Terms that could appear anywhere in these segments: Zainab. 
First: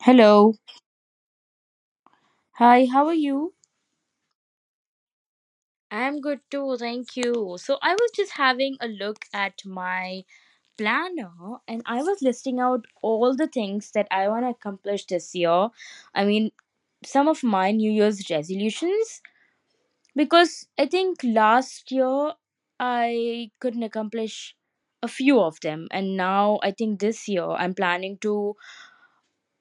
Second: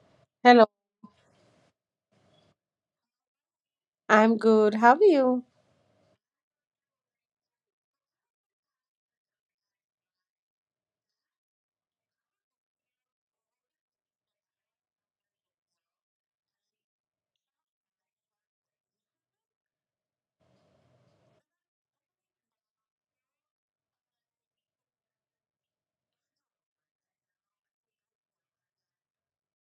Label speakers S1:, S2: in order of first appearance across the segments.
S1: Hello.
S2: Hello,
S1: Hi, how are you?
S2: I'm good. How are you?
S1: I'm good too, thank you. So I was just having a look at my planner, and I was listing out all the things that I want to accomplish this year. I mean, some of my New Year's resolutions, because I think last year I couldn't accomplish a few of them, and now I think this year I'm planning to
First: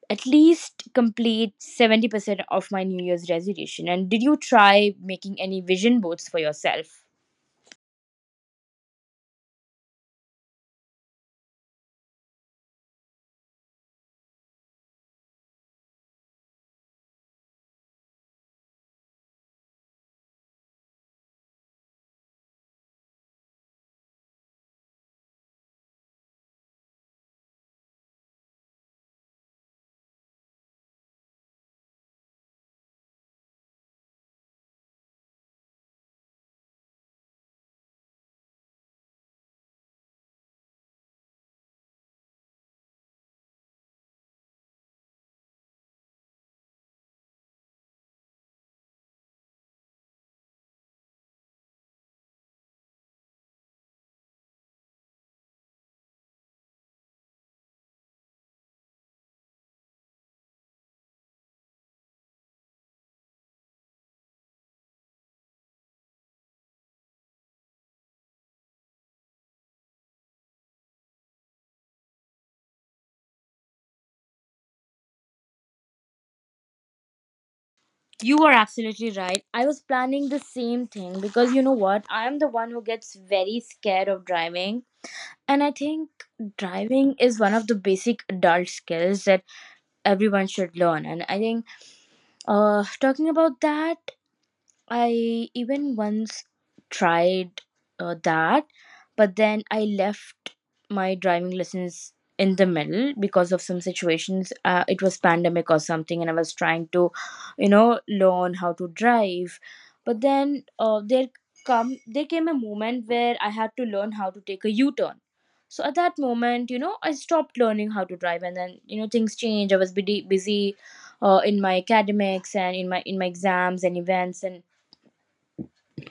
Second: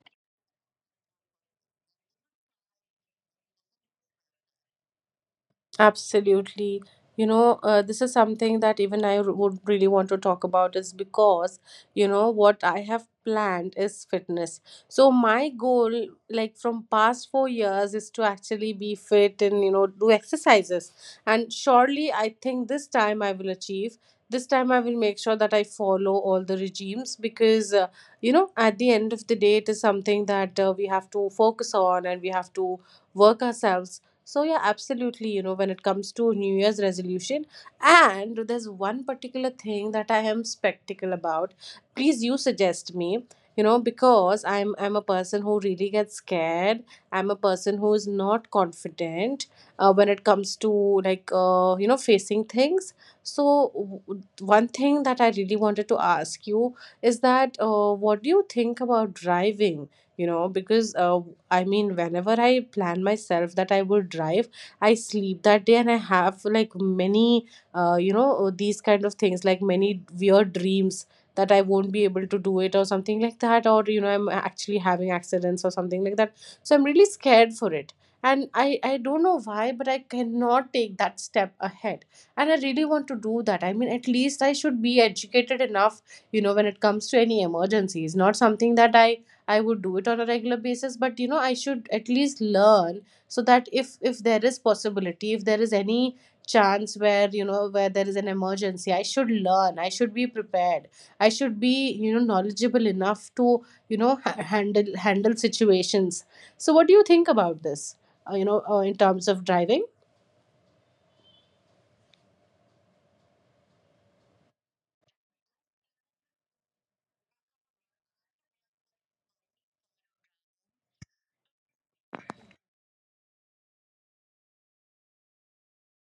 S1: at least complete 70% of my New Year's resolution. And did you try making any vision boards for
S2: Absolutely.
S1: yourself?
S2: This is something that even would really want to talk about is because, you know, what I have planned is fitness. So my goal, like from past 4 years, is to actually be fit and, you know, do exercises. And surely I think this time I will achieve. This time I will make sure that I follow all the regimes because, you know, at the end of the day, it is something that we have to focus on and we have to work ourselves. So yeah, absolutely, you know, when it comes to New Year's resolution, and there's one particular thing that I am spectacle about. Please you suggest me, you know, because I'm a person who really gets scared. I'm a person who is not confident when it comes to like you know facing things. So one thing that I really wanted to ask you is that what do you think about driving? You know because I mean whenever I plan myself that I would drive, I sleep that day and I have like many these kind of things, like many weird dreams that I won't be able to do it or something like that, or you know I'm actually having accidents or something like that. So I'm really scared for it.
S1: You
S2: and
S1: are
S2: i i
S1: absolutely
S2: don't know
S1: right. I
S2: why,
S1: was
S2: but I
S1: planning the
S2: cannot
S1: same
S2: take that
S1: thing
S2: step
S1: because you know
S2: ahead.
S1: what? I am the
S2: And I
S1: one who
S2: really want
S1: gets
S2: to do
S1: very
S2: that. I mean, at
S1: scared of
S2: least I should
S1: driving.
S2: be educated
S1: And I
S2: enough,
S1: think
S2: you know, when it comes
S1: driving
S2: to
S1: is
S2: any
S1: one of the
S2: emergencies.
S1: basic
S2: Not
S1: adult
S2: something that i
S1: skills that
S2: i would do it on a
S1: everyone
S2: regular
S1: should
S2: basis,
S1: learn.
S2: but
S1: And
S2: you know
S1: I
S2: I
S1: think,
S2: should at least learn,
S1: talking
S2: so
S1: about
S2: that if
S1: that,
S2: if there is possibility, if
S1: I
S2: there is
S1: even
S2: any
S1: once
S2: chance where you know
S1: tried
S2: where there is an
S1: that,
S2: emergency, I should
S1: but then
S2: learn,
S1: I
S2: I should be
S1: left
S2: prepared.
S1: my
S2: I
S1: driving
S2: should be, you
S1: lessons
S2: know,
S1: in the
S2: knowledgeable
S1: middle
S2: enough to,
S1: because of some
S2: you know, ha-
S1: situations.
S2: handle
S1: It was
S2: handle
S1: pandemic or something,
S2: situations.
S1: and I was
S2: So what
S1: trying
S2: do you
S1: to,
S2: think about
S1: you
S2: this,
S1: know,
S2: you
S1: learn
S2: know,
S1: how to
S2: in terms of
S1: drive.
S2: driving?
S1: But then there come there came a moment where I had to learn how to take a U turn. So at that moment, you know, I stopped learning how to drive, and then you know things changed. I was busy in my academics and in my exams and events, and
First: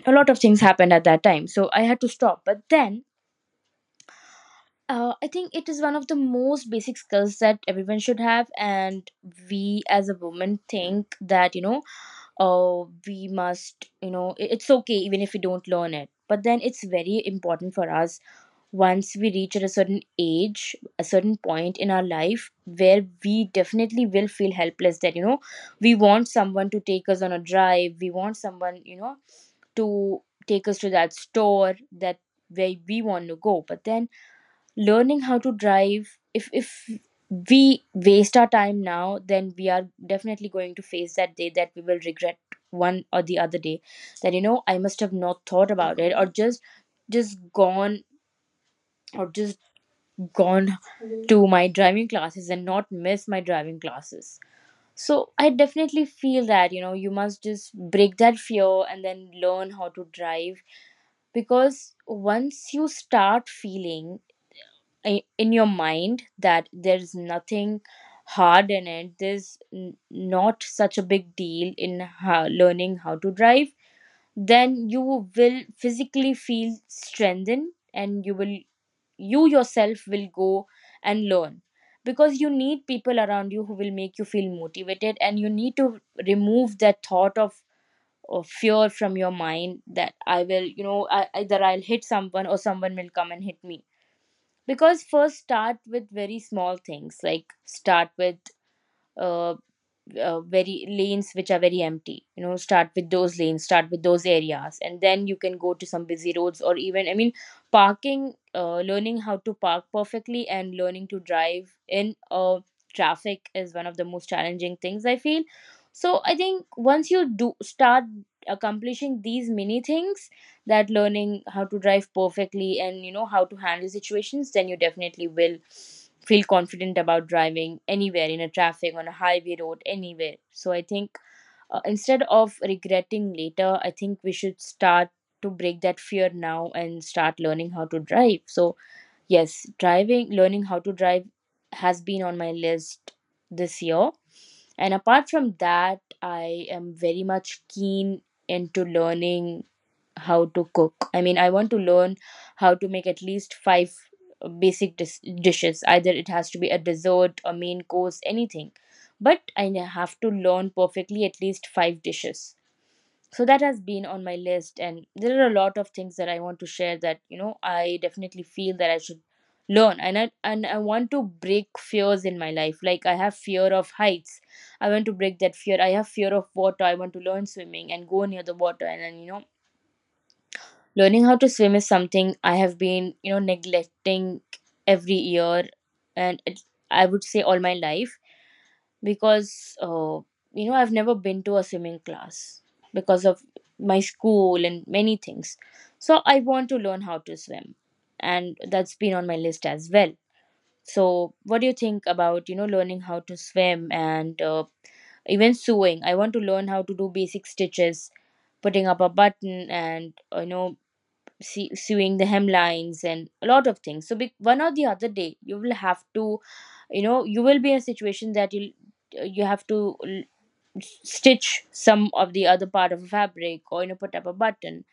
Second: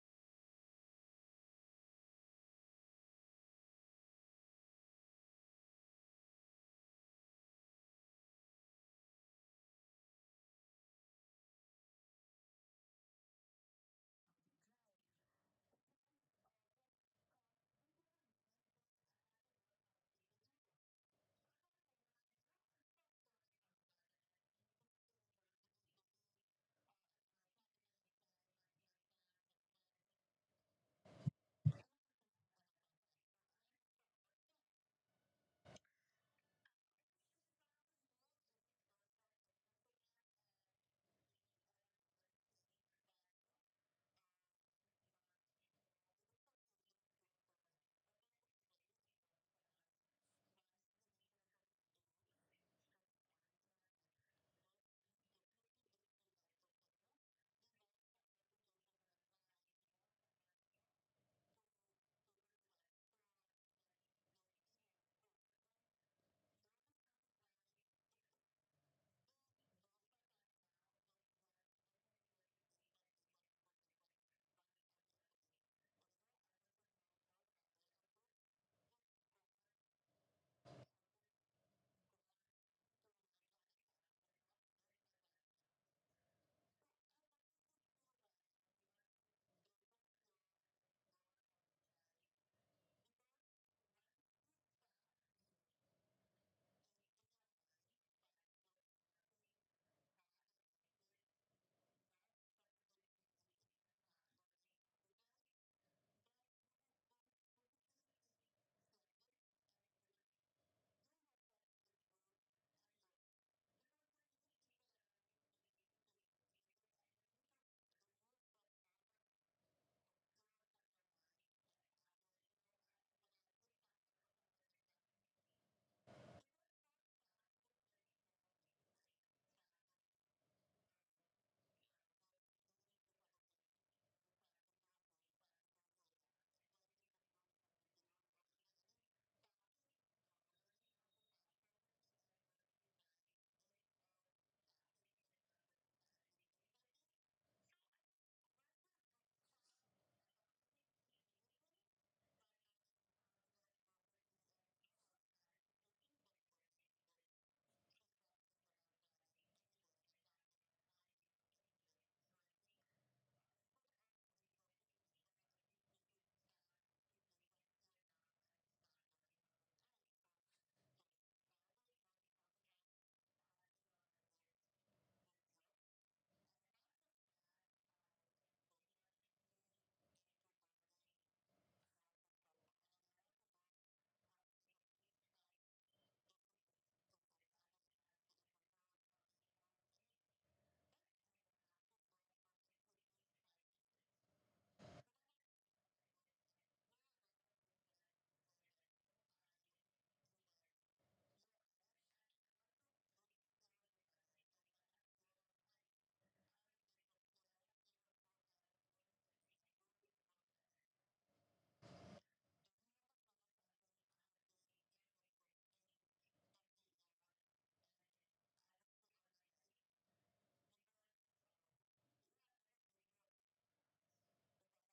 S1: a lot of things happened at that time, so I had to stop. But then I think it is one of the most basic skills that everyone should have. And we as a woman think that, you know, we must, you know, it's okay even if we don't learn it, but then it's very important for us once we reach at a certain age, a certain point in our life, where we definitely will feel helpless, that you know we want someone to take us on a drive, we want someone, you know, to take us to that store, that where we want to go. But then, learning how to drive, if we waste our time now, then we are definitely going to face that day that we will regret one or the other day, that you know I must have not thought about it, or just gone, or just gone to my driving classes and not miss my driving classes. So I definitely feel that you know you must just break that fear and then learn how to drive, because once you start feeling in your mind that there's nothing hard in it, there's n- not such a big deal in how, learning how to drive, then you will physically feel strengthened, and you will, you yourself will go and learn. Because you need people around you who will make you feel motivated, and you need to remove that thought of or fear from your mind that I will, you know, I, either I'll hit someone or someone will come and hit me. Because first start with very small things, like start with uh, very lanes which are very empty, you know, start with those lanes, start with those areas, and then you can go to some busy roads, or even I mean parking, learning how to park perfectly. And learning to drive in traffic is one of the most challenging things I feel. So I think once you do start accomplishing these mini things, that learning how to drive perfectly and you know how to handle situations, then you definitely will feel confident about driving anywhere, in a traffic, on a highway road, anywhere. So I think, instead of regretting later, I think we should start to break that fear now and start learning how to drive. So yes, driving, learning how to drive has been on my list this year. And apart from that, I am very much keen into learning how to cook. I mean, I want to learn how to make at least five basic dishes. Either it has to be a dessert, a main course, anything. But I have to learn perfectly at least five dishes. So that has been on my list. And there are a lot of things that I want to share, that you know I definitely feel that I should learn. And I want to break fears in my life. Like I have fear of heights, I want to break that fear. I have fear of water, I want to learn swimming and go near the water. And then, you know, learning how to swim is something I have been, you know, neglecting every year, and it, I would say all my life, because, you know, I've never been to a swimming class because of my school and many things. So I want to learn how to swim, and that's been on my list as well. So, what do you think about, you know, learning how to swim and even sewing? I want to learn how to do basic stitches, putting up a button, and you know, see, sewing the hemlines and a lot of things. So be, one or the other day you will have to, you know, you will be in a situation that you have to stitch some of the other part of a fabric, or you know, put up a button.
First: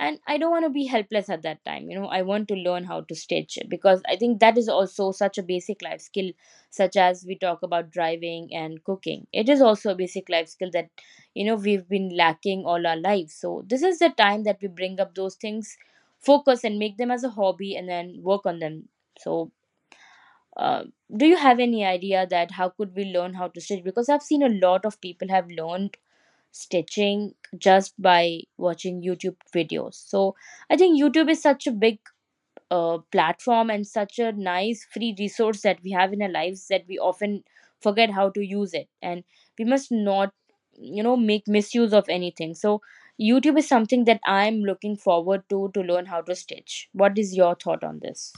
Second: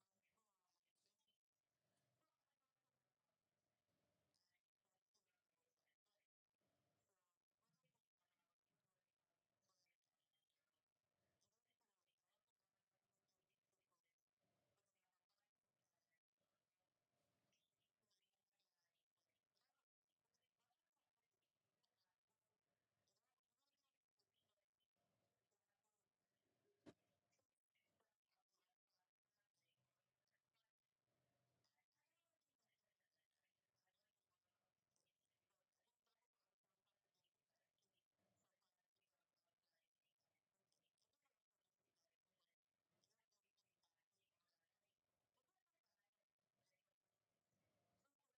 S1: And I don't want to be helpless at that time. You know, I want to learn how to stitch, because I think that is also such a basic life skill, such as we talk about driving and cooking. It is also a basic life skill that you know we've been lacking all our lives. So this is the time that we bring up those things, focus and make them as a hobby, and then work on them. So uh, do you have any idea that how could we learn how to stitch? Because I've seen a lot of people have learned stitching just by watching YouTube videos. So I think YouTube is such a big platform and such a nice free resource that we have in our lives, that we often forget how to use it. And we must not, you know, make misuse of anything. So YouTube is something that I'm looking forward to learn how to stitch. What is your thought on this?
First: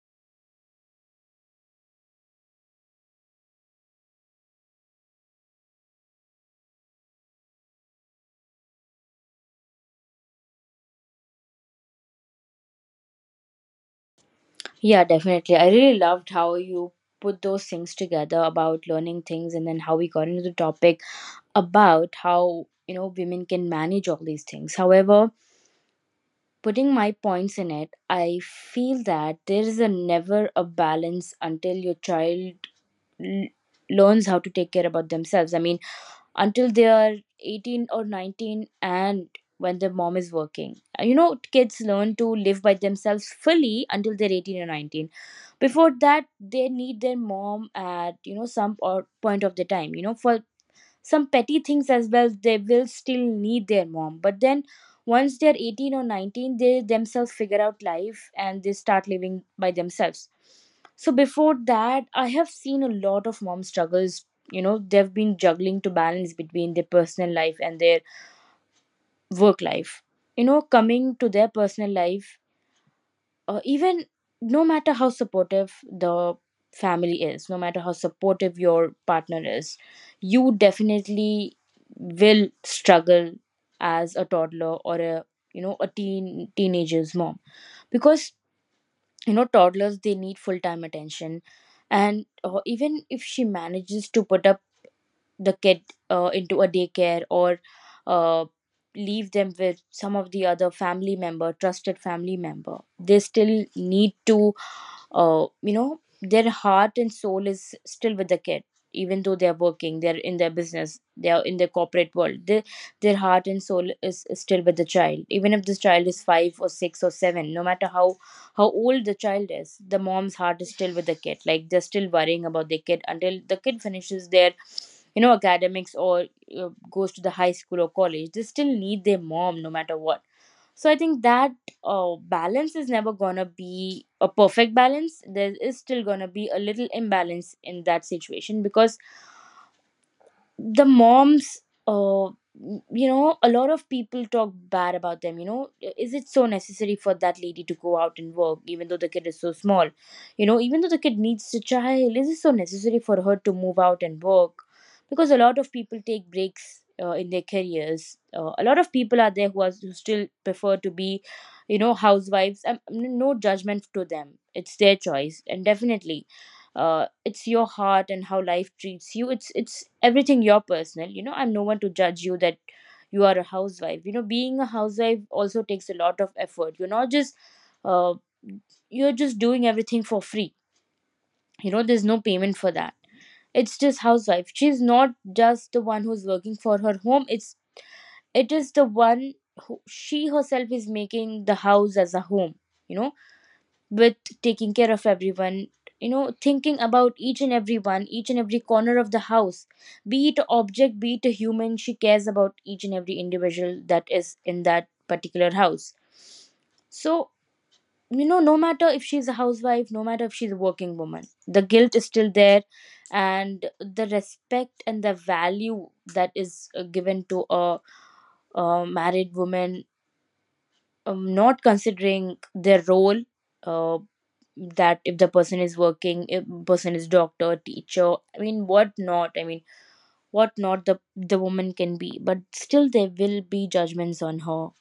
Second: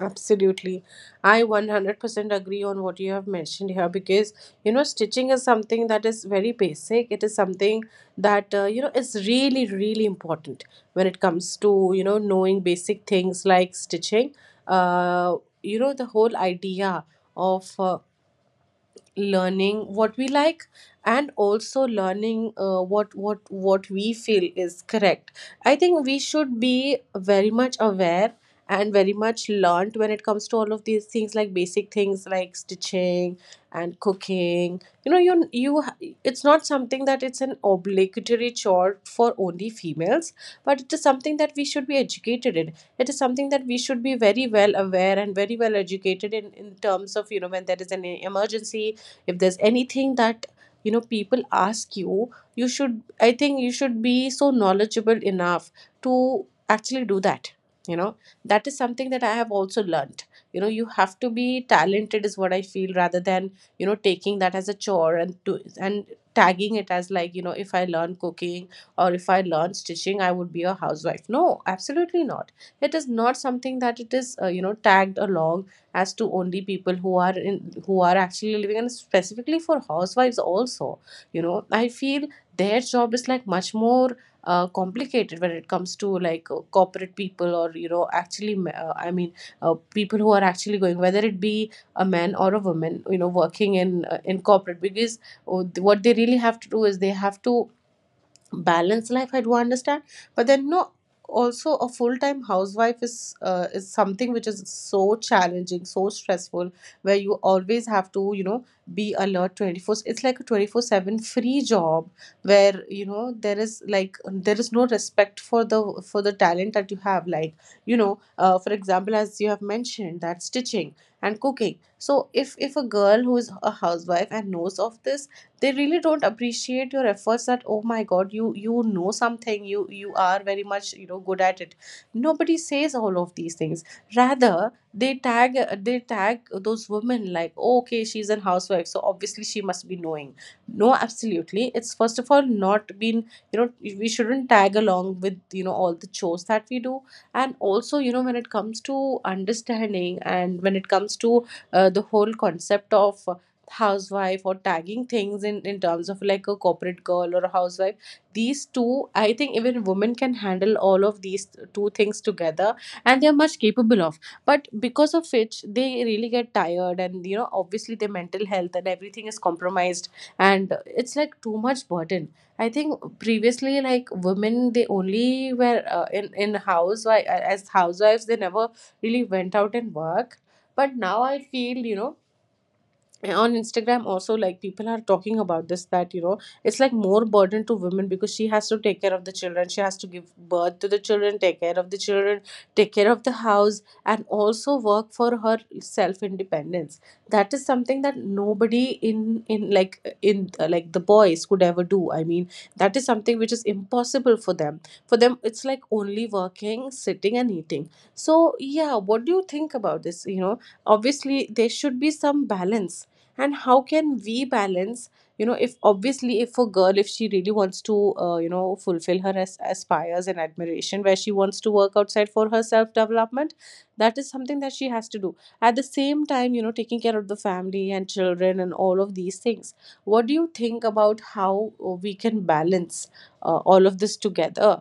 S2: Absolutely. I 100% agree on what you have mentioned here because, you know, stitching is something that is very basic. It is something that, you know, is really, really important when it comes to, you know, knowing basic things like stitching.
S1: Yeah,
S2: Uh,
S1: definitely. I
S2: you know,
S1: really
S2: the
S1: loved
S2: whole
S1: how you
S2: idea
S1: put those
S2: of
S1: things together about learning things, and then
S2: learning
S1: how we
S2: what we
S1: got into the
S2: like,
S1: topic
S2: and also
S1: about
S2: learning
S1: how, you know,
S2: what what
S1: women can
S2: what
S1: manage
S2: we
S1: all these
S2: feel
S1: things.
S2: is
S1: However,
S2: correct. I think we should be
S1: putting my
S2: very
S1: points in
S2: much
S1: it,
S2: aware
S1: I
S2: and
S1: feel
S2: very
S1: that
S2: much
S1: there is a
S2: learned when it comes
S1: never
S2: to
S1: a
S2: all of these things,
S1: balance
S2: like
S1: until
S2: basic
S1: your
S2: things like
S1: child
S2: stitching
S1: l-
S2: and
S1: learns how to take
S2: cooking.
S1: care about
S2: You know, you
S1: themselves. I mean,
S2: you ha- it's not
S1: until they
S2: something
S1: are
S2: that it's an
S1: 18 or
S2: obligatory
S1: 19,
S2: chore for
S1: and
S2: only
S1: when their mom is
S2: females,
S1: working.
S2: but it is
S1: You
S2: something
S1: know,
S2: that we
S1: kids
S2: should be
S1: learn to
S2: educated
S1: live
S2: in.
S1: by
S2: It is
S1: themselves
S2: something that we
S1: fully
S2: should be
S1: until they're
S2: very
S1: 18 or
S2: well
S1: 19.
S2: aware and very well
S1: Before that,
S2: educated in
S1: they
S2: in
S1: need
S2: terms
S1: their
S2: of, you know,
S1: mom
S2: when there is an
S1: at, you know, some
S2: emergency,
S1: or
S2: if
S1: point
S2: there's
S1: of the time, you know,
S2: anything
S1: for
S2: that you know
S1: some
S2: people
S1: petty things
S2: ask
S1: as well,
S2: you,
S1: they
S2: you
S1: will
S2: should,
S1: still
S2: I think
S1: need
S2: you
S1: their
S2: should
S1: mom.
S2: be
S1: But
S2: so
S1: then
S2: knowledgeable
S1: once they're
S2: enough
S1: 18 or
S2: to
S1: 19, they
S2: actually do
S1: themselves
S2: that.
S1: figure out
S2: You know,
S1: life and
S2: that
S1: they
S2: is
S1: start
S2: something that I
S1: living
S2: have
S1: by
S2: also learned.
S1: themselves.
S2: You know, you
S1: So
S2: have to
S1: before
S2: be
S1: that,
S2: talented,
S1: I
S2: is
S1: have
S2: what I
S1: seen
S2: feel,
S1: a
S2: rather
S1: lot of
S2: than,
S1: mom
S2: you know,
S1: struggles.
S2: taking that
S1: You
S2: as a
S1: know, they've
S2: chore, and
S1: been
S2: to
S1: juggling to
S2: and
S1: balance between
S2: tagging
S1: their
S2: it as
S1: personal
S2: like, you know,
S1: life
S2: if
S1: and
S2: I
S1: their
S2: learn cooking or if I
S1: work
S2: learn
S1: life.
S2: stitching I
S1: You
S2: would
S1: know,
S2: be a
S1: coming
S2: housewife.
S1: to their
S2: No,
S1: personal
S2: absolutely
S1: life,
S2: not. It is not something that
S1: even
S2: it is, you
S1: no
S2: know,
S1: matter how
S2: tagged along
S1: supportive
S2: as to
S1: the
S2: only people who
S1: family
S2: are
S1: is,
S2: in,
S1: no matter how
S2: who are actually
S1: supportive
S2: living, and
S1: your partner
S2: specifically
S1: is,
S2: for housewives
S1: you
S2: also. You
S1: definitely
S2: know, I feel
S1: will
S2: their job is
S1: struggle
S2: like much
S1: as
S2: more
S1: a toddler or a,
S2: complicated when
S1: you
S2: it
S1: know, a
S2: comes to like
S1: teenager's
S2: corporate
S1: mom.
S2: people, or you know
S1: Because
S2: actually I mean,
S1: you know toddlers, they
S2: people who
S1: need
S2: are
S1: full
S2: actually
S1: time
S2: going, whether it
S1: attention.
S2: be a
S1: And
S2: man or a woman,
S1: even
S2: you
S1: if
S2: know,
S1: she
S2: working
S1: manages to
S2: in
S1: put up
S2: corporate. Because
S1: the
S2: oh,
S1: kid
S2: what they really have
S1: into
S2: to
S1: a
S2: do is they
S1: daycare,
S2: have
S1: or
S2: to
S1: uh,
S2: balanced life,
S1: leave
S2: I do
S1: them with
S2: understand,
S1: some of the
S2: but then
S1: other
S2: no,
S1: family member,
S2: also a
S1: trusted family
S2: full-time
S1: member,
S2: housewife
S1: they
S2: is,
S1: still
S2: is
S1: need
S2: something which
S1: to,
S2: is so
S1: you
S2: challenging,
S1: know,
S2: so
S1: their
S2: stressful,
S1: heart and
S2: where you
S1: soul is
S2: always have
S1: still with
S2: to,
S1: the
S2: you
S1: kid.
S2: know, be
S1: Even though they
S2: alert
S1: are
S2: 24.
S1: working, they're
S2: It's
S1: in
S2: like a
S1: their business,
S2: 24/7
S1: they are in
S2: free
S1: their
S2: job,
S1: corporate world, they,
S2: where you
S1: their
S2: know
S1: heart
S2: there
S1: and
S2: is
S1: soul
S2: like
S1: is,
S2: there
S1: still
S2: is
S1: with the
S2: no
S1: child,
S2: respect
S1: even
S2: for
S1: if this
S2: the,
S1: child
S2: for
S1: is
S2: the
S1: 5 or
S2: talent that you
S1: 6 or
S2: have. Like,
S1: 7. No matter
S2: you
S1: how
S2: know, for
S1: old
S2: example,
S1: the
S2: as
S1: child
S2: you have
S1: is, the
S2: mentioned,
S1: mom's
S2: that
S1: heart is
S2: stitching
S1: still with the kid.
S2: and
S1: Like
S2: cooking.
S1: they're still
S2: So
S1: worrying
S2: if
S1: about
S2: if a
S1: their kid
S2: girl who
S1: until
S2: is
S1: the
S2: a
S1: kid
S2: housewife
S1: finishes
S2: and
S1: their,
S2: knows of
S1: you
S2: this,
S1: know,
S2: they
S1: academics,
S2: really don't
S1: or
S2: appreciate your
S1: goes to the
S2: efforts,
S1: high
S2: that
S1: school
S2: oh
S1: or
S2: my
S1: college,
S2: god,
S1: they
S2: you
S1: still
S2: you
S1: need
S2: know
S1: their mom,
S2: something,
S1: no
S2: you
S1: matter
S2: you
S1: what.
S2: are very
S1: So
S2: much,
S1: I
S2: you know,
S1: think
S2: good
S1: that,
S2: at it.
S1: oh,
S2: Nobody
S1: balance is
S2: says
S1: never
S2: all of
S1: gonna
S2: these things.
S1: be a
S2: Rather,
S1: perfect
S2: they
S1: balance. There
S2: tag
S1: is
S2: they
S1: still gonna
S2: tag
S1: be a
S2: those
S1: little
S2: women like,
S1: imbalance
S2: "Oh,
S1: in
S2: okay,
S1: that
S2: she's an
S1: situation,
S2: housewife,
S1: because
S2: so obviously she must be knowing."
S1: the
S2: No,
S1: moms,
S2: absolutely, it's first
S1: uh,
S2: of all not
S1: you
S2: been,
S1: know, a
S2: you know,
S1: lot of
S2: we
S1: people
S2: shouldn't
S1: talk
S2: tag
S1: bad
S2: along
S1: about
S2: with,
S1: them, you
S2: you
S1: know,
S2: know, all the
S1: is it
S2: chores
S1: so
S2: that we
S1: necessary
S2: do.
S1: for that
S2: And
S1: lady to
S2: also,
S1: go
S2: you
S1: out
S2: know, when
S1: and
S2: it
S1: work,
S2: comes
S1: even though the
S2: to
S1: kid is so small?
S2: understanding
S1: You know,
S2: and when
S1: even
S2: it
S1: though the
S2: comes
S1: kid
S2: to,
S1: needs a
S2: the
S1: child, is
S2: whole
S1: it so
S2: concept
S1: necessary for
S2: of
S1: her to move out and
S2: housewife, or
S1: work?
S2: tagging
S1: Because a
S2: things
S1: lot
S2: in
S1: of
S2: in
S1: people
S2: terms of
S1: take
S2: like a
S1: breaks
S2: corporate
S1: in
S2: girl or
S1: their
S2: a housewife,
S1: careers. A
S2: these
S1: lot of
S2: two,
S1: people
S2: I
S1: are there
S2: think
S1: who are,
S2: even
S1: who
S2: women
S1: still
S2: can handle
S1: prefer to
S2: all of
S1: be
S2: these
S1: you
S2: two
S1: Know
S2: things
S1: housewives,
S2: together, and they
S1: no
S2: are much
S1: judgment
S2: capable
S1: to
S2: of.
S1: them.
S2: But
S1: It's their
S2: because of
S1: choice,
S2: which
S1: and
S2: they
S1: definitely
S2: really get tired, and you
S1: it's
S2: know,
S1: your
S2: obviously
S1: heart
S2: their
S1: and how
S2: mental
S1: life
S2: health and
S1: treats
S2: everything
S1: you.
S2: is
S1: It's
S2: compromised,
S1: everything, your
S2: and
S1: personal,
S2: it's like
S1: I'm
S2: too
S1: no one
S2: much
S1: to judge
S2: burden.
S1: you that
S2: I think
S1: you are a
S2: previously,
S1: housewife.
S2: like,
S1: You know, being a
S2: women, they
S1: housewife
S2: only
S1: also
S2: were
S1: takes a lot of
S2: in
S1: effort. You're
S2: house
S1: not just
S2: as
S1: uh,
S2: housewives, they never
S1: you're
S2: really
S1: just
S2: went
S1: doing
S2: out and
S1: everything for
S2: worked.
S1: free.
S2: But now I
S1: You
S2: feel,
S1: know,
S2: you
S1: there's
S2: know,
S1: no payment for that.
S2: on
S1: It's just
S2: Instagram also,
S1: housewife,
S2: like,
S1: she's
S2: people are
S1: not
S2: talking about
S1: just the
S2: this,
S1: one
S2: that, you
S1: who's
S2: know,
S1: working for
S2: it's like
S1: her home.
S2: more
S1: It's,
S2: burden to women, because she
S1: it
S2: has
S1: is
S2: to
S1: the
S2: take care of the
S1: one
S2: children,
S1: who,
S2: she has to give
S1: she herself
S2: birth to
S1: is
S2: the children,
S1: making the
S2: take care of
S1: house
S2: the
S1: as a
S2: children,
S1: home.
S2: take
S1: You
S2: care
S1: know,
S2: of the house,
S1: with
S2: and
S1: taking
S2: also
S1: care of
S2: work for her
S1: everyone, you
S2: self
S1: know, thinking
S2: independence.
S1: about each
S2: That
S1: and
S2: is
S1: every
S2: something
S1: one,
S2: that
S1: each and every
S2: nobody
S1: corner of the
S2: in
S1: house.
S2: in like
S1: Be it
S2: in,
S1: a
S2: like
S1: object,
S2: the
S1: be it a
S2: boys could
S1: human,
S2: ever
S1: she
S2: do. I
S1: cares
S2: mean,
S1: about each and
S2: that is
S1: every
S2: something which is
S1: individual that is
S2: impossible for
S1: in
S2: them.
S1: that
S2: For them
S1: particular
S2: it's like
S1: house.
S2: only working,
S1: So,
S2: sitting, and eating.
S1: you know, no
S2: So
S1: matter
S2: yeah,
S1: if
S2: what
S1: she's
S2: do
S1: a
S2: you think
S1: housewife,
S2: about
S1: no
S2: this?
S1: matter if
S2: You
S1: she's a
S2: know,
S1: working woman,
S2: obviously
S1: the
S2: there
S1: guilt
S2: should
S1: is
S2: be
S1: still
S2: some
S1: there,
S2: balance, and
S1: and
S2: how
S1: the
S2: can we
S1: respect and
S2: balance,
S1: the
S2: you know, if
S1: value that
S2: obviously if a
S1: is
S2: girl, if
S1: given
S2: she
S1: to
S2: really wants to, you know,
S1: a
S2: fulfill her
S1: married woman,
S2: aspires and admiration, where she wants
S1: not
S2: to work outside
S1: considering
S2: for her
S1: their
S2: self
S1: role.
S2: development,
S1: uh,
S2: that is something that she
S1: that
S2: has to
S1: if the
S2: do,
S1: person
S2: at
S1: is
S2: the
S1: working,
S2: same
S1: if
S2: time, you know,
S1: person
S2: taking
S1: is
S2: care of the
S1: doctor,
S2: family and
S1: teacher, I
S2: children
S1: mean
S2: and
S1: what
S2: all of
S1: not,
S2: these
S1: I mean
S2: things. What do you
S1: what
S2: think
S1: not, the
S2: about
S1: the
S2: how
S1: woman can
S2: we
S1: be, but
S2: can
S1: still
S2: balance
S1: there will be
S2: all of this
S1: judgments on her.
S2: together,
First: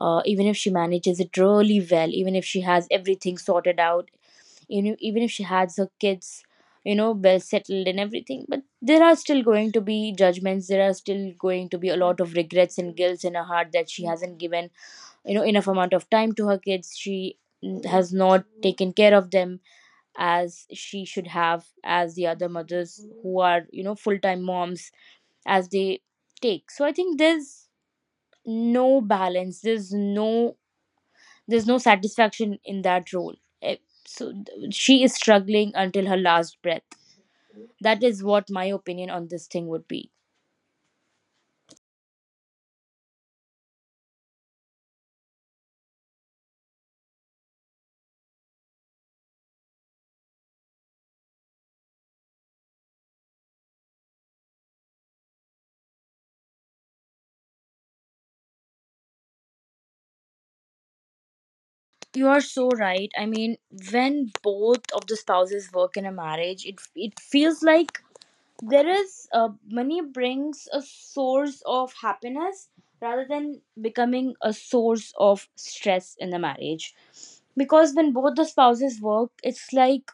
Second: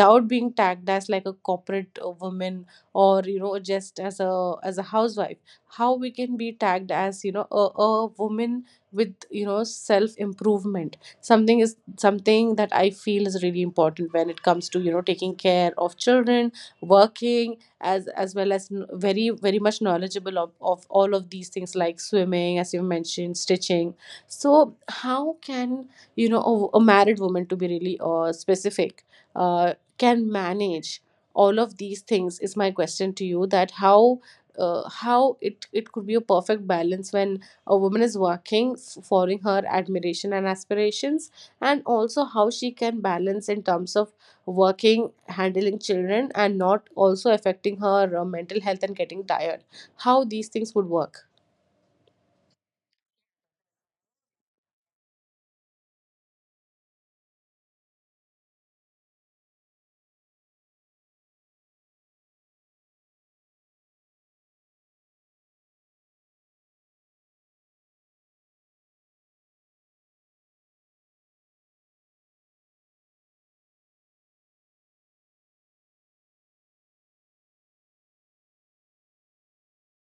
S1: Even
S2: being
S1: if she
S2: tagged as
S1: manages
S2: like a
S1: it really
S2: corporate
S1: well, even if she
S2: woman,
S1: has
S2: or
S1: everything
S2: you know,
S1: sorted
S2: just
S1: out,
S2: as a, as a
S1: you know, even if
S2: housewife.
S1: she has her
S2: How we can
S1: kids,
S2: be tagged
S1: you know,
S2: as, you
S1: well
S2: know,
S1: settled and
S2: a
S1: everything, but
S2: woman
S1: there
S2: with,
S1: are still
S2: you know,
S1: going to
S2: self
S1: be judgments, there are
S2: improvement,
S1: still
S2: something
S1: going
S2: is
S1: to be a lot of
S2: something that
S1: regrets
S2: I
S1: and guilt
S2: feel
S1: in
S2: is
S1: her
S2: really
S1: heart that she
S2: important when
S1: hasn't
S2: it comes
S1: given,
S2: to, you know, taking
S1: you know, enough
S2: care
S1: amount
S2: of
S1: of time to
S2: children,
S1: her kids. she
S2: working,
S1: mm, has
S2: as
S1: not
S2: well as
S1: taken care
S2: very
S1: of
S2: very
S1: them
S2: much knowledgeable
S1: as
S2: of
S1: she
S2: all
S1: should
S2: of these
S1: have,
S2: things, like
S1: as the other
S2: swimming, as you
S1: mothers
S2: mentioned,
S1: who are, you
S2: stitching.
S1: know, full-time
S2: So
S1: moms,
S2: how
S1: as
S2: can,
S1: they
S2: you know,
S1: take.
S2: a
S1: So I think
S2: married woman, to be
S1: there's
S2: really
S1: no
S2: specific,
S1: balance,
S2: can manage all
S1: there's
S2: of
S1: no
S2: these things is
S1: satisfaction
S2: my
S1: in that
S2: question to
S1: role.
S2: you. That
S1: Eh,
S2: how,
S1: so she is
S2: how it
S1: struggling
S2: it could
S1: until
S2: be
S1: her
S2: a
S1: last
S2: perfect
S1: breath.
S2: balance when a woman
S1: That
S2: is
S1: is what my
S2: working,
S1: opinion on
S2: following
S1: this
S2: her
S1: thing would be.
S2: admiration and aspirations, and also how she can balance in terms of working, handling children, and not also affecting her mental health and getting tired. How these things would work?
S1: You are so right, I mean, when both of the spouses work in a marriage, it feels like there is, money brings a source of happiness rather than becoming a source of stress in the marriage. Because when both the spouses work, it's like,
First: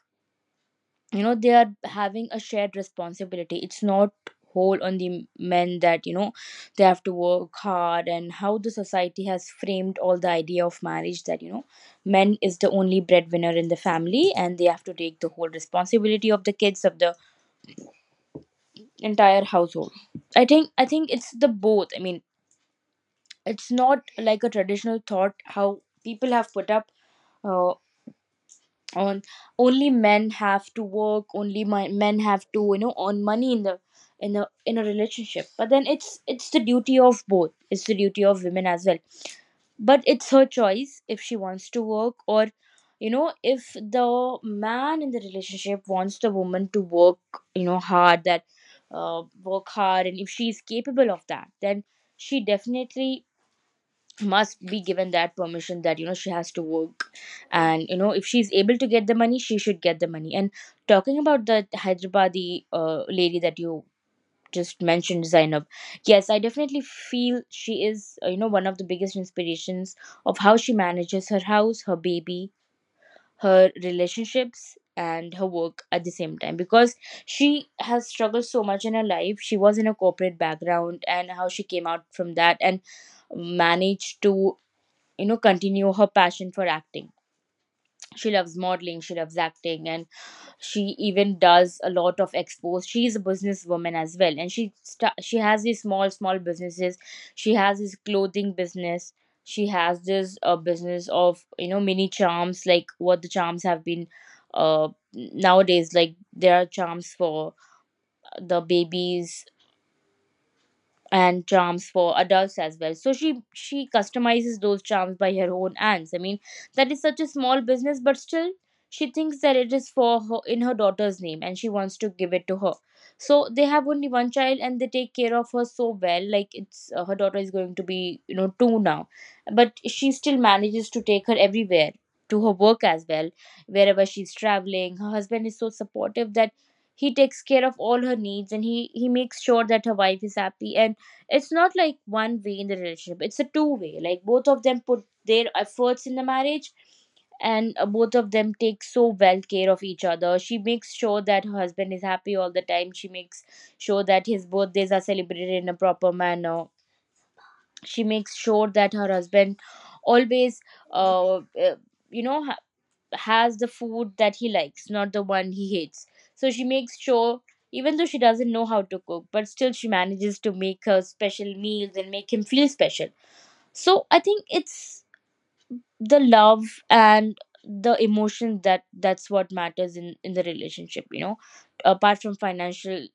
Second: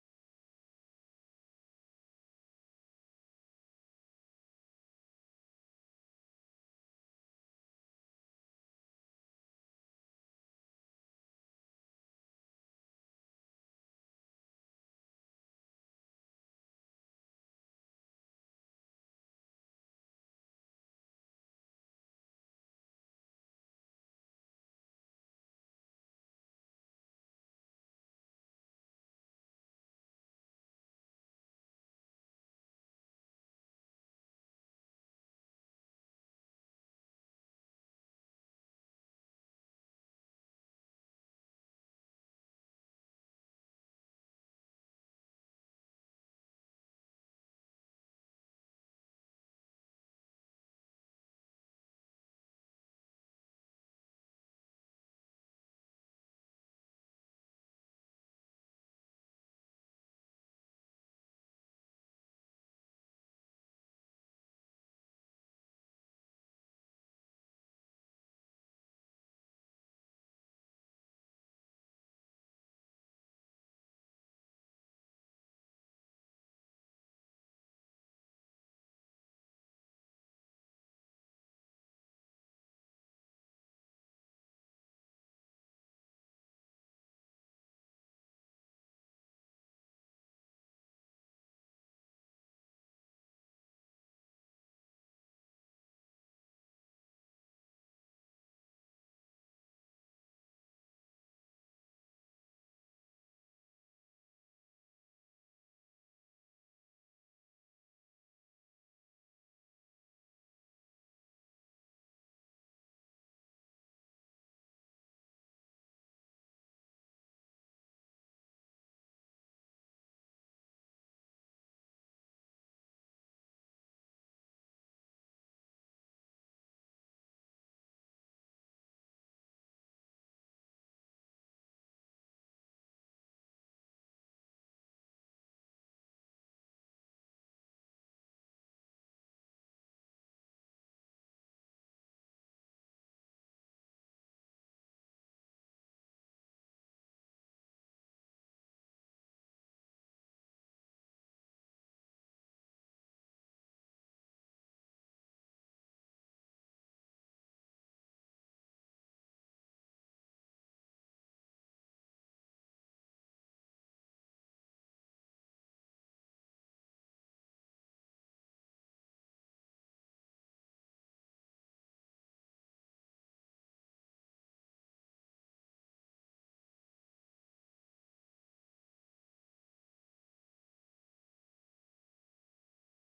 S1: you know, they are having a shared responsibility. It's not whole on the men, that, you know, they have to work hard. And how the society has framed all the idea of marriage, that, you know, men is the only breadwinner in the family and they have to take the whole responsibility of the kids, of the entire household. I think it's the both, I mean, it's not like a traditional thought how people have put up uh, on, only men have to work, only men have to, you know, earn money in the, in a relationship. But then it's the duty of both, it's the duty of women as well. But it's her choice if she wants to work, or, you know, if the man in the relationship wants the woman to work, you know, hard, that work hard. And if she is capable of that, then she definitely must be given that permission, that, you know, she has to work. And, you know, if she's able to get the money, she should get the money. And talking about that Hyderabadi lady that you just mentioned, Zainab. Yes, I definitely feel she is, you know, one of the biggest inspirations of how she manages her house, her baby, her relationships, and her work at the same time, because she has struggled so much in her life. She was in a corporate background, and how she came out from that and managed to, you know, continue her passion for acting. She loves modeling, she loves acting, and she even does a lot of expos. She is a businesswoman as well, and she has these small small businesses. She has this clothing business, she has this business of, you know, mini charms, like what the charms have been nowadays, like there are charms for the babies and charms for adults as well. So she customizes those charms by her own hands, I mean, that is such a small business, but still she thinks that it is for her, in her daughter's name, and she wants to give it to her. So they have only one child and they take care of her so well. Like, it's, her daughter is going to be, you know, two now, but she still manages to take her everywhere, to her work as well, wherever she's traveling. Her husband is so supportive that he takes care of all her needs, and he makes sure that her wife is happy. And it's not like one way in the relationship, it's a two way, like both of them put their efforts in the marriage. And both of them take so well care of each other. She makes sure that her husband is happy all the time, she makes sure that his birthdays are celebrated in a proper manner, she makes sure that her husband always uh, uh, you know, has the food that he likes, not the one he hates. So she makes sure, even though she doesn't know how to cook, but still she manages to make her special meals and make him feel special. So I think it's the love and the emotion, that that's what matters in the relationship. You know, apart from financial,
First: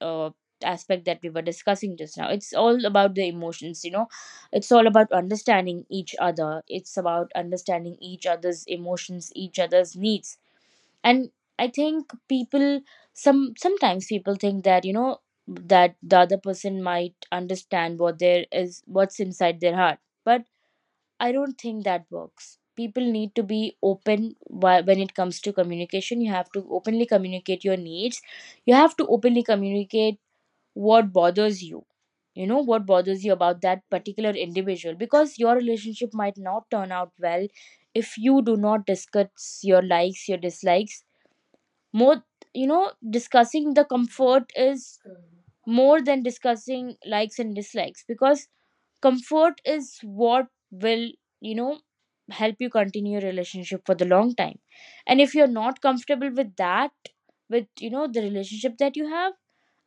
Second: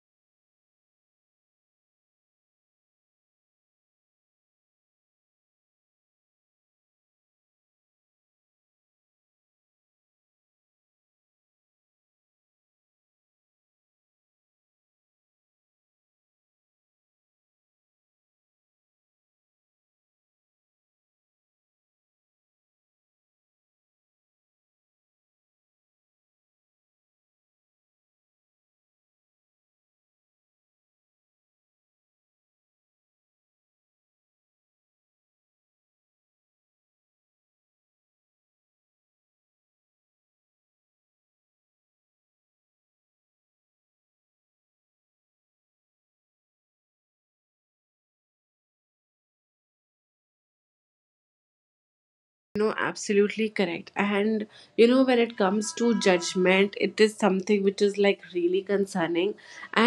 S1: Uh, aspect that we were discussing just now, it's all about the emotions, you know, it's all about understanding each other, it's about understanding each other's emotions, each other's needs. And I think people, sometimes people think that, you know, that the other person might understand what there is, what's inside their heart. But I don't think that works. People need to be open when it comes to communication. You have to openly communicate your needs, you have to openly communicate what bothers you, you know, what bothers you about that particular individual, because your relationship might not turn out well if you do not discuss your likes, your dislikes. More, you know, discussing the comfort is more than discussing likes and dislikes, because comfort is what will, you know, help you
S2: No,
S1: continue your
S2: absolutely
S1: relationship
S2: correct.
S1: for the long
S2: And
S1: time.
S2: you know, when
S1: And if
S2: it
S1: you're
S2: comes
S1: not
S2: to
S1: comfortable with
S2: judgment,
S1: that,
S2: it is something
S1: with,
S2: which
S1: you
S2: is
S1: know,
S2: like
S1: the
S2: really
S1: relationship that you have,
S2: concerning,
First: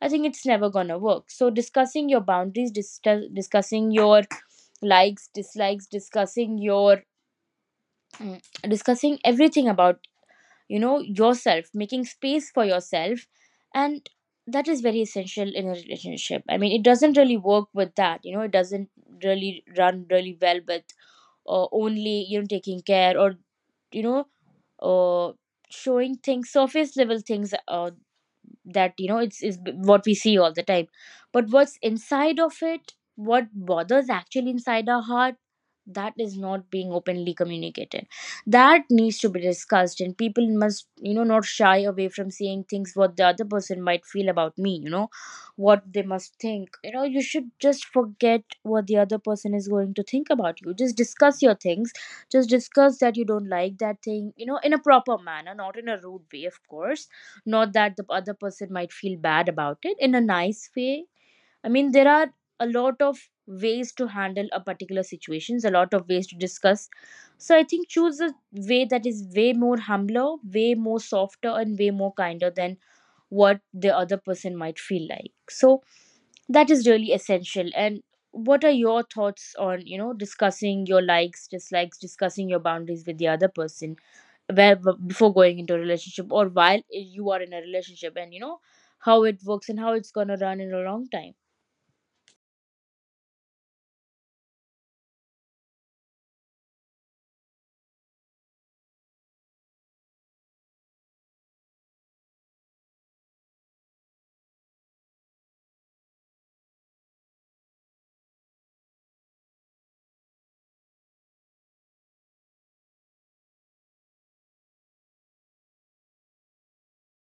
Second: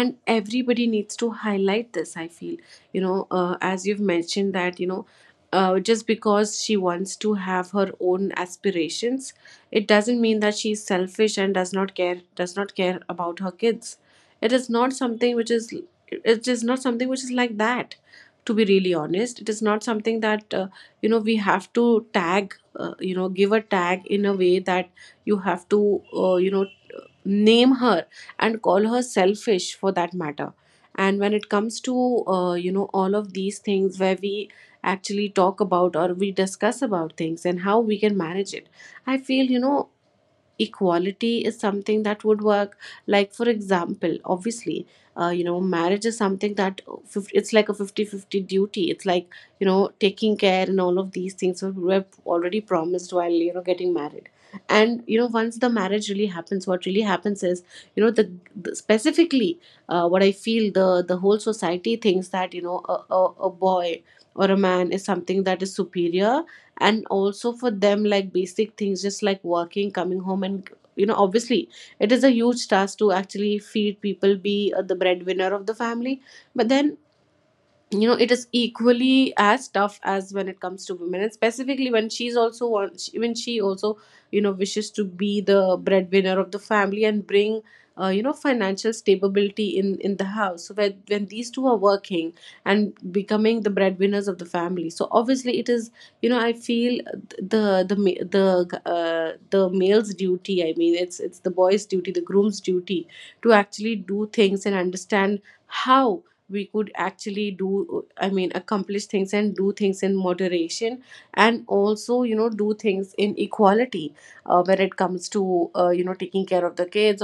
S1: I think it's never
S2: everybody
S1: gonna
S2: needs to
S1: work. So
S2: highlight
S1: discussing
S2: this.
S1: your
S2: I feel,
S1: boundaries,
S2: you know, as
S1: discussing
S2: you've
S1: your
S2: mentioned that, you know,
S1: likes, dislikes,
S2: just
S1: discussing
S2: because she
S1: your
S2: wants to have her own
S1: mm, discussing
S2: aspirations,
S1: everything
S2: it
S1: about,
S2: doesn't mean that
S1: you
S2: she's
S1: know,
S2: selfish and
S1: yourself, making space
S2: does
S1: for
S2: not care
S1: yourself,
S2: about her kids.
S1: and
S2: It
S1: that
S2: is
S1: is
S2: not
S1: very
S2: something which
S1: essential in
S2: is,
S1: a relationship.
S2: it
S1: I
S2: is
S1: mean,
S2: not
S1: it
S2: something
S1: doesn't
S2: which is
S1: really
S2: like
S1: work with
S2: that.
S1: that, you know, it
S2: To be
S1: doesn't
S2: really honest, it is
S1: really
S2: not
S1: run
S2: something
S1: really
S2: that
S1: well with
S2: you know we have to
S1: only, you know,
S2: tag,
S1: taking
S2: you
S1: care, or,
S2: know give a tag
S1: you know,
S2: in a way that
S1: uh,
S2: you have to,
S1: showing things,
S2: you know,
S1: surface level things,
S2: name her and call
S1: that,
S2: her
S1: you know, it's, is
S2: selfish for
S1: what
S2: that
S1: we see
S2: matter.
S1: all the time.
S2: And when it
S1: But what's
S2: comes to
S1: inside of
S2: you know
S1: it,
S2: all of
S1: what
S2: these things
S1: bothers
S2: where we
S1: actually inside our
S2: actually
S1: heart,
S2: talk about or
S1: that
S2: we
S1: is not
S2: discuss
S1: being
S2: about
S1: openly
S2: things and how we
S1: communicated.
S2: can manage it,
S1: That
S2: I
S1: needs to be
S2: feel you know
S1: discussed, and people must, you know,
S2: equality
S1: not
S2: is
S1: shy
S2: something
S1: away
S2: that
S1: from
S2: would
S1: saying
S2: work.
S1: things what the
S2: Like
S1: other
S2: for
S1: person might
S2: example,
S1: feel about me,
S2: obviously,
S1: you know,
S2: you know
S1: what they
S2: marriage is
S1: must
S2: something
S1: think.
S2: that,
S1: You know, you should
S2: it's like a
S1: just
S2: fifty-fifty
S1: forget what
S2: duty.
S1: the
S2: It's
S1: other
S2: like,
S1: person
S2: you
S1: is
S2: know,
S1: going to think
S2: taking
S1: about
S2: care
S1: you,
S2: and
S1: just
S2: all of these
S1: discuss your
S2: things were
S1: things,
S2: were
S1: just
S2: already
S1: discuss
S2: promised
S1: that you
S2: while
S1: don't
S2: you know
S1: like
S2: getting
S1: that
S2: married.
S1: thing, you know, in a
S2: And you
S1: proper
S2: know
S1: manner,
S2: once the
S1: not in a
S2: marriage
S1: rude
S2: really
S1: way, of
S2: happens, what really
S1: course.
S2: happens is,
S1: Not that
S2: you
S1: the
S2: know,
S1: other person
S2: the
S1: might feel bad
S2: specifically,
S1: about it, in a
S2: what I feel,
S1: nice
S2: the
S1: way.
S2: the whole
S1: I mean,
S2: society
S1: there
S2: thinks
S1: are
S2: that you
S1: a
S2: know,
S1: lot of
S2: a
S1: ways
S2: boy
S1: to
S2: or
S1: handle
S2: a
S1: a
S2: man is
S1: particular
S2: something that
S1: situations, a
S2: is
S1: lot of ways to
S2: superior.
S1: discuss.
S2: And also
S1: So I
S2: for
S1: think
S2: them
S1: choose
S2: like
S1: a
S2: basic
S1: way
S2: things,
S1: that
S2: just
S1: is
S2: like
S1: way more
S2: working, coming
S1: humbler,
S2: home, and
S1: way more
S2: you know
S1: softer,
S2: obviously
S1: and way
S2: it
S1: more
S2: is a
S1: kinder
S2: huge
S1: than
S2: task to actually
S1: what the
S2: feed
S1: other
S2: people,
S1: person
S2: be
S1: might
S2: the
S1: feel like.
S2: breadwinner of the
S1: So
S2: family. But
S1: that is
S2: then
S1: really essential. And
S2: you know it is
S1: what are your
S2: equally
S1: thoughts
S2: as
S1: on, you
S2: tough
S1: know,
S2: as when it comes
S1: discussing
S2: to
S1: your
S2: women, and
S1: likes,
S2: specifically
S1: dislikes,
S2: when she's
S1: discussing your
S2: also
S1: boundaries
S2: wants
S1: with the
S2: when
S1: other
S2: she
S1: person,
S2: also, you know,
S1: where
S2: wishes to
S1: before
S2: be
S1: going into
S2: the
S1: a relationship
S2: breadwinner
S1: or
S2: of the
S1: while
S2: family and
S1: you are in a
S2: bring
S1: relationship,
S2: you know
S1: and, you know,
S2: financial
S1: how it works
S2: stability
S1: and how
S2: in
S1: it's
S2: the
S1: gonna run
S2: house.
S1: in
S2: So
S1: a
S2: when
S1: long time.
S2: these two are working and becoming the breadwinners of the family, so obviously it is, you know I feel, the ma- the male's duty. I mean it's the boy's duty, the groom's duty, to actually do things and understand how we could actually do, I mean accomplish things and do things in moderation, and also, you know, do things in equality when it comes to you know taking care of the kids